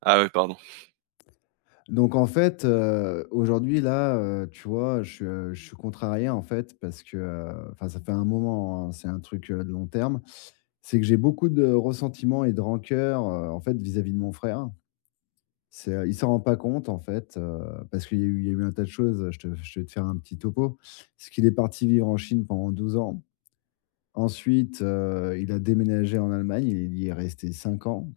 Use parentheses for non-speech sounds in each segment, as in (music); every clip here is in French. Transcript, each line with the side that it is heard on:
right: Ah ouais, pardon.
left: Donc en fait, aujourd'hui là, tu vois, je suis contrarié en fait parce que, enfin ça fait un moment, hein, c'est un truc, de long terme. C'est que j'ai beaucoup de ressentiments et de rancœur, en fait vis-à-vis de mon frère. C'est, il s'en rend pas compte en fait, parce qu'il y a eu un tas de choses, je vais te faire un petit topo. C'est qu'il est parti vivre en Chine pendant 12 ans. Ensuite, il a déménagé en Allemagne, il y est resté 5 ans.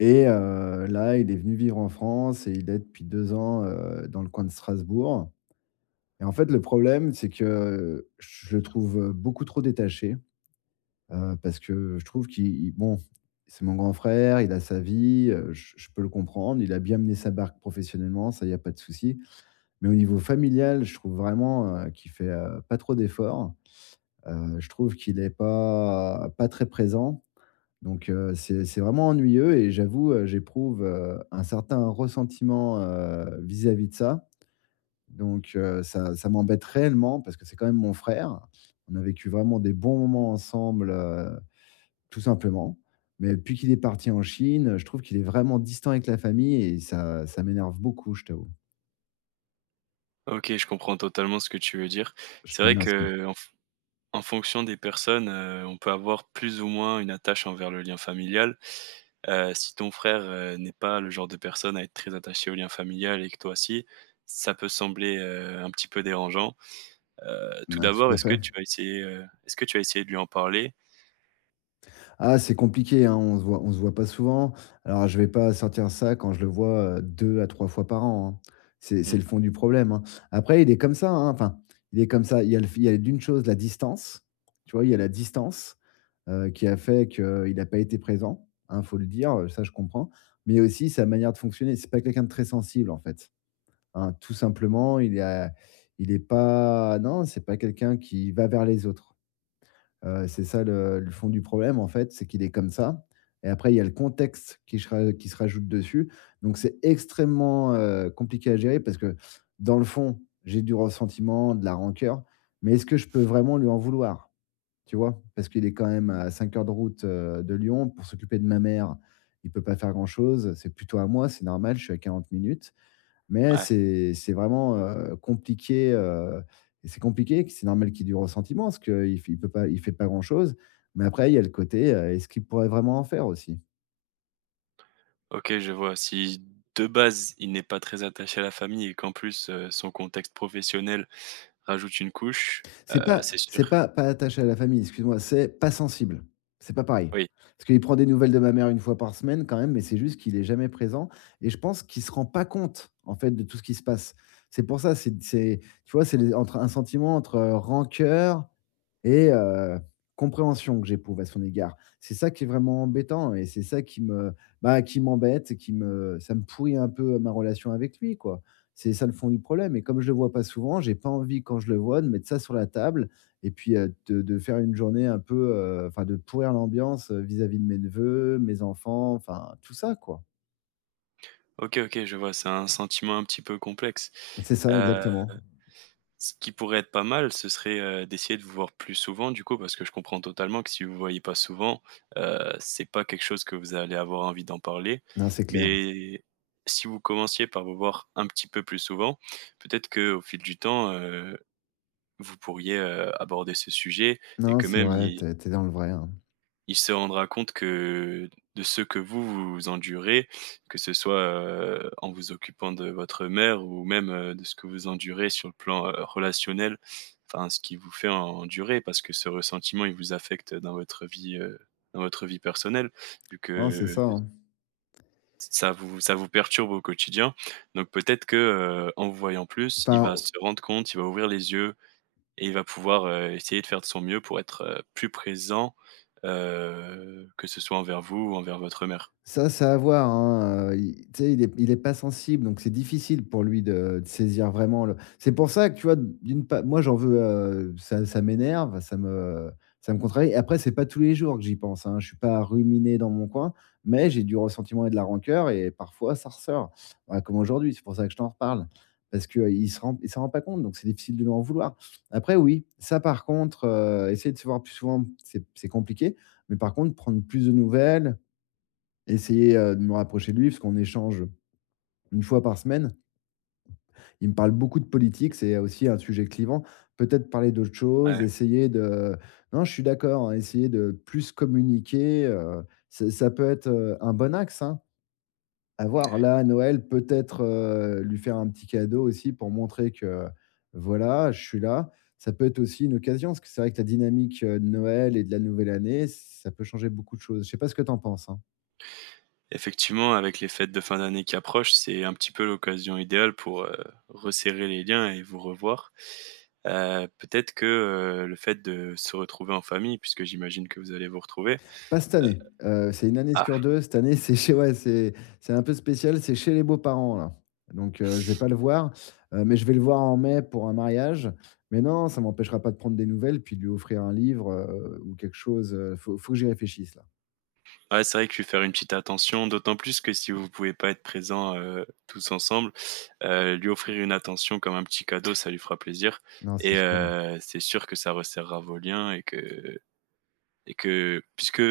left: Et là, il est venu vivre en France et il est depuis 2 ans, dans le coin de Strasbourg et en fait, le problème, c'est que je le trouve, beaucoup trop détaché, parce que je trouve qu'il il bon, c'est mon grand frère, il a sa vie, je peux le comprendre. Il a bien mené sa barque professionnellement, ça, il y a pas de souci. Mais au niveau familial, je trouve vraiment, qu'il fait, pas trop d'efforts. Je trouve qu'il est pas très présent donc c'est vraiment ennuyeux et j'avoue, j'éprouve, un certain ressentiment, vis-à-vis de ça. Donc ça m'embête réellement parce que c'est quand même mon frère. On a vécu vraiment des bons moments ensemble, tout simplement. Mais depuis qu'il est parti en Chine, je trouve qu'il est vraiment distant avec la famille et ça m'énerve beaucoup, je t'avoue.
right: OK, je comprends totalement ce que tu veux dire.
left: Je
right: C'est
left: te
right: vrai
left: remercie.
right: qu'en f en fonction des personnes, on peut avoir plus ou moins une attache envers le lien familial. Si ton frère, n'est pas le genre de personne à être très attaché au lien familial et que toi aussi, ça peut sembler, un petit peu dérangeant. Tout
left: Ouais, tout
right: d'abord,
left: à fait.
right: est-ce que tu as essayé de lui en parler?
left: Ah, c'est compliqué, hein, on se voit pas souvent. Alors je vais pas sortir ça quand je le vois, deux à 3 fois par an, hein. C'est
right: Mmh,
left: le fond du problème, hein. Après il est comme ça, hein, enfin, il est comme ça. Il y a d'une chose la distance, tu vois? Il y a la distance, qui a fait qu'il n'a pas été présent, hein, faut le dire, ça je comprends. Mais aussi sa manière de fonctionner, c'est pas quelqu'un de très sensible en fait, hein. Tout simplement, il est pas non, c'est pas quelqu'un qui va vers les autres. C'est ça le fond du problème, en fait, c'est qu'il est comme ça et après il y a le contexte qui se rajoute dessus. Donc c'est extrêmement, compliqué à gérer parce que dans le fond, j'ai du ressentiment, de la rancœur, mais est-ce que je peux vraiment lui en vouloir? Tu vois? Parce qu'il est quand même à 5 heures de route, de Lyon. Pour s'occuper de ma mère, il peut pas faire grand-chose. C'est plutôt à moi, c'est normal, je suis à 40 minutes. Mais
right: ouais,
left: c'est vraiment, compliqué, et c'est compliqué, que c'est normal qu'il y ait du ressentiment parce qu'il fait pas grand-chose. Mais après, il y a le côté, est-ce qu'il pourrait vraiment en faire aussi?
right: OK, je vois. Si de base, il n'est pas très attaché à la famille et qu'en plus, son contexte professionnel rajoute une couche,
left: C'est pas
right: c'est
left: c'est
right: sûr.
left: pas pas attaché à la famille, excuse-moi, c'est pas sensible. C'est pas pareil.
right: Oui.
left: Parce qu'il prend des nouvelles de ma mère une fois par semaine quand même, mais c'est juste qu'il est jamais présent et je pense qu'il se rend pas compte, en fait, de tout ce qui se passe. C'est pour ça, c'est tu vois, c'est les entre un sentiment entre rancœur, et compréhension que j'éprouve à son égard. C'est ça qui est vraiment embêtant et c'est ça qui me bah, qui m'embête, qui me ça me pourrit un peu ma relation avec lui, quoi. C'est ça le fond du problème et comme je le vois pas souvent, j'ai pas envie quand je le vois de mettre ça sur la table et puis, de faire une journée un peu, enfin de pourrir l'ambiance, vis-à-vis de mes neveux, mes enfants, enfin tout ça, quoi.
right: OK, OK, je vois, c'est un sentiment un petit peu complexe.
left: C'est ça,
right: Heu,
left: exactement.
right: ce qui pourrait être pas mal, ce serait, d'essayer de vous voir plus souvent du coup, parce que je comprends totalement que si vous vous voyez pas souvent, c'est pas quelque chose que vous allez avoir envie d'en parler.
left: Non, c'est clair.
right: Mais si vous commenciez par vous voir un petit peu plus souvent, peut-être que au fil du temps, vous pourriez, aborder ce sujet et
left: Non,
right: que
left: c'est
right: même
left: vrai,
right: il
left: t'es es dans le vrai, hein.
right: Il se rendra compte que de ce que vous, vous endurez, que ce soit, en vous occupant de votre mère ou même, de ce que vous endurez sur le plan, relationnel, enfin ce qui vous fait endurer parce que ce ressentiment, il vous affecte dans votre vie personnelle vu
left: Non, c'est
right: que
left: ça, hein.
right: ça vous perturbe au quotidien. Donc peut-être que, en vous voyant plus, il
left: Enfin,
right: va se rendre compte, il va ouvrir les yeux, et il va pouvoir, essayer de faire de son mieux pour être, plus présent, que ce soit envers vous ou envers votre mère.
left: Ça à voir, hein, il tu sais, il est pas sensible, donc c'est difficile pour lui de saisir vraiment le c'est pour ça que tu vois, d'une pa moi j'en veux, ça m'énerve, ça me contrarie et après c'est pas tous les jours que j'y pense, hein. Je suis pas à ruminer dans mon coin, mais j'ai du ressentiment et de la rancœur et parfois ça ressort. Voilà, comme aujourd'hui, c'est pour ça que je t'en reparle parce qu'il s'en rend pas compte, donc c'est difficile de lui en vouloir. Après oui, ça par contre, essayer de se voir plus souvent, c'est compliqué, mais par contre prendre plus de nouvelles, essayer, de me rapprocher de lui parce qu'on échange une fois par semaine. Il me parle beaucoup de politique, c'est aussi un sujet clivant. Peut-être parler d'autres choses,
right: Ouais.
left: essayer de non, je suis d'accord, hein, essayer de plus communiquer, c'est ça peut être, un bon axe, hein, à voir. Là, à Noël, peut-être, lui faire un petit cadeau aussi pour montrer que, voilà, je suis là. Ça peut être aussi une occasion, parce que c'est vrai que la dynamique, de Noël et de la nouvelle année, ça peut changer beaucoup de choses. Je sais pas ce que tu en penses, hein?
right: Effectivement, avec les fêtes de fin d'année qui approchent, c'est un petit peu l'occasion idéale pour, resserrer les liens et vous revoir. Peut-être que, le fait de se retrouver en famille, puisque j'imagine que vous allez vous retrouver.
left: Pas cette année, c'est une année sur 2. Cette année, (laughs) c'est chez ouais, c'est un peu spécial, c'est chez les beaux-parents, là. Donc je vais pas le voir, mais je vais le voir en mai pour un mariage. Mais non, ça m'empêchera pas de prendre des nouvelles, puis de lui offrir un livre, ou quelque chose, faut que j'y réfléchisse, là.
right: Ouais, c'est vrai qu'il faut faire une petite attention, d'autant plus que si vous pouvez pas être présents, tous ensemble, lui offrir une attention comme un petit cadeau, ça lui fera plaisir
left: Non, c'est
right: et
left: sûr.
right: c'est sûr que ça resserrera vos liens et que puisque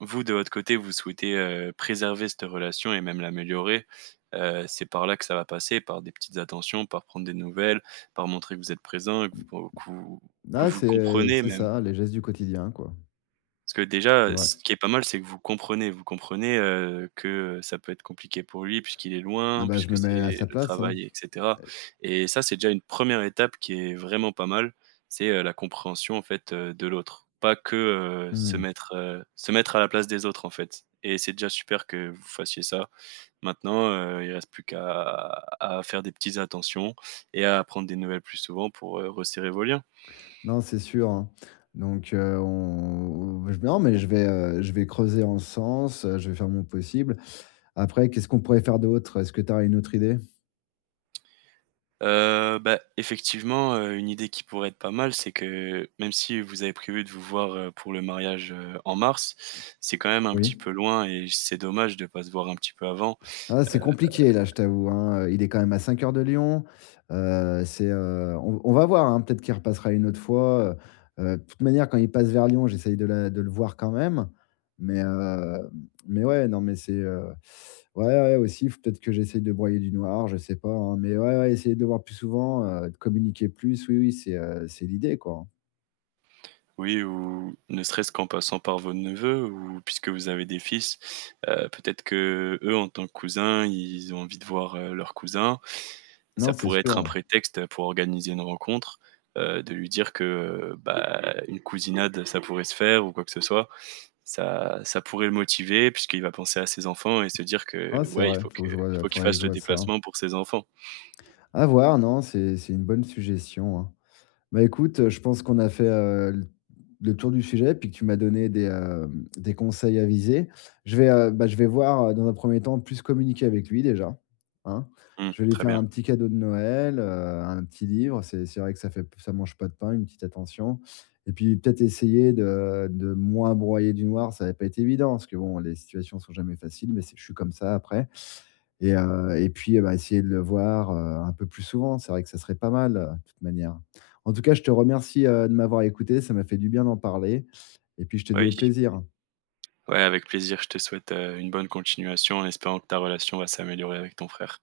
right: vous, de votre côté, vous souhaitez, préserver cette relation et même l'améliorer, c'est par là que ça va passer, par des petites attentions, par prendre des nouvelles, par montrer que vous êtes présent, et que vous que
left: Là
right: vous le
left: c'est
right: comprenez
left: c'est
right: même.
left: ça, les gestes du quotidien, quoi.
right: Parce que
left: C'est
right: déjà,
left: vrai.
right: ce qui est pas mal, c'est que vous comprenez. Vous comprenez, que, ça peut être compliqué pour lui puisqu'il est
left: Ah
right: loin,
left: bah, je
right: puisque
left: me
right: c'est
left: mets à sa
right: le
left: place, hein.
right: travail et cetera et ça, c'est déjà une première étape qui est vraiment pas mal. C'est, la compréhension, en fait, de l'autre. Pas que,
left: Mmh.
right: se mettre à la place des autres, en fait et c'est déjà super que vous fassiez ça. Maintenant, il reste plus qu'à à faire des petites attentions et à prendre des nouvelles plus souvent pour, resserrer vos liens.
left: Non, c'est sûr, hein. Donc, on je non, mais je vais creuser en ce sens, je vais faire mon possible. Après, qu'est-ce qu'on pourrait faire d'autre? Est-ce que tu as une autre idée?
right: Bah, effectivement, une idée qui pourrait être pas mal, c'est que même si vous avez prévu de vous voir, pour le mariage, en mars, c'est quand même un petit
left: Oui.
right: peu loin et c'est dommage de pas se voir un petit peu avant.
left: Ah, c'est compliqué là, je t'avoue, hein, il est quand même à cinq heures de Lyon, on va voir, hein, peut-être qu'il repassera une autre fois, de toute manière quand il passe vers Lyon, j'essaye de le voir quand même, mais, heu, mais ouais, non, mais ouais, ouais, aussi, faut peut-être que j'essaye de broyer du noir, je sais pas, hein, mais ouais, ouais, essayer de le voir plus souvent, de communiquer plus, oui, oui, c'est l'idée, quoi.
right: Oui, ou ne serait-ce qu'en passant par vos neveux ou puisque vous avez des fils, peut-être que eux en tant que cousins, ils ont envie de voir, leur cousin.
left: Non,
right: Ça
left: c'est
right: pourrait être un
left: sûr.
right: prétexte pour organiser une rencontre, de lui dire que, bah, une cousinade, ça pourrait se faire ou quoi que ce soit. Ça pourrait le motiver puisqu'il va penser à ses enfants et se dire
left: Ah,
right: que,
left: c'est
right: ouais, il
left: vrai,
right: faut
left: faut
right: que
left: que je vois
right: il faut qu'il
left: faudrait que
right: fasse
left: je
right: le
left: voie ça.
right: déplacement pour ses enfants.
left: À voir, non, c'est une bonne suggestion, hein. Bah, écoute, je pense qu'on a fait, l le tour du sujet, puis que tu m'as donné des, des conseils avisés. Je vais, je vais voir, dans un premier temps, plus communiquer avec lui déjà, hein.
right: Mmh,
left: Je vais lui
right: très
left: faire
right: bien.
left: un petit cadeau de Noël, un petit livre, c'est vrai que ça mange pas de pain, une petite attention et puis peut-être essayer de moins broyer du noir, ça va pas été évident parce que bon, les situations sont jamais faciles, mais c'est je suis comme ça après. Et puis, essayer de le voir, un peu plus souvent. C'est vrai que ça serait pas mal, de toute manière. En tout cas, je te remercie, de m'avoir écouté. Ça m'a fait du bien d'en parler et puis je te dis
right: Oui.
left: au plaisir.
right: Ouais, avec plaisir. Je te souhaite, une bonne continuation en espérant que ta relation va s'améliorer avec ton frère.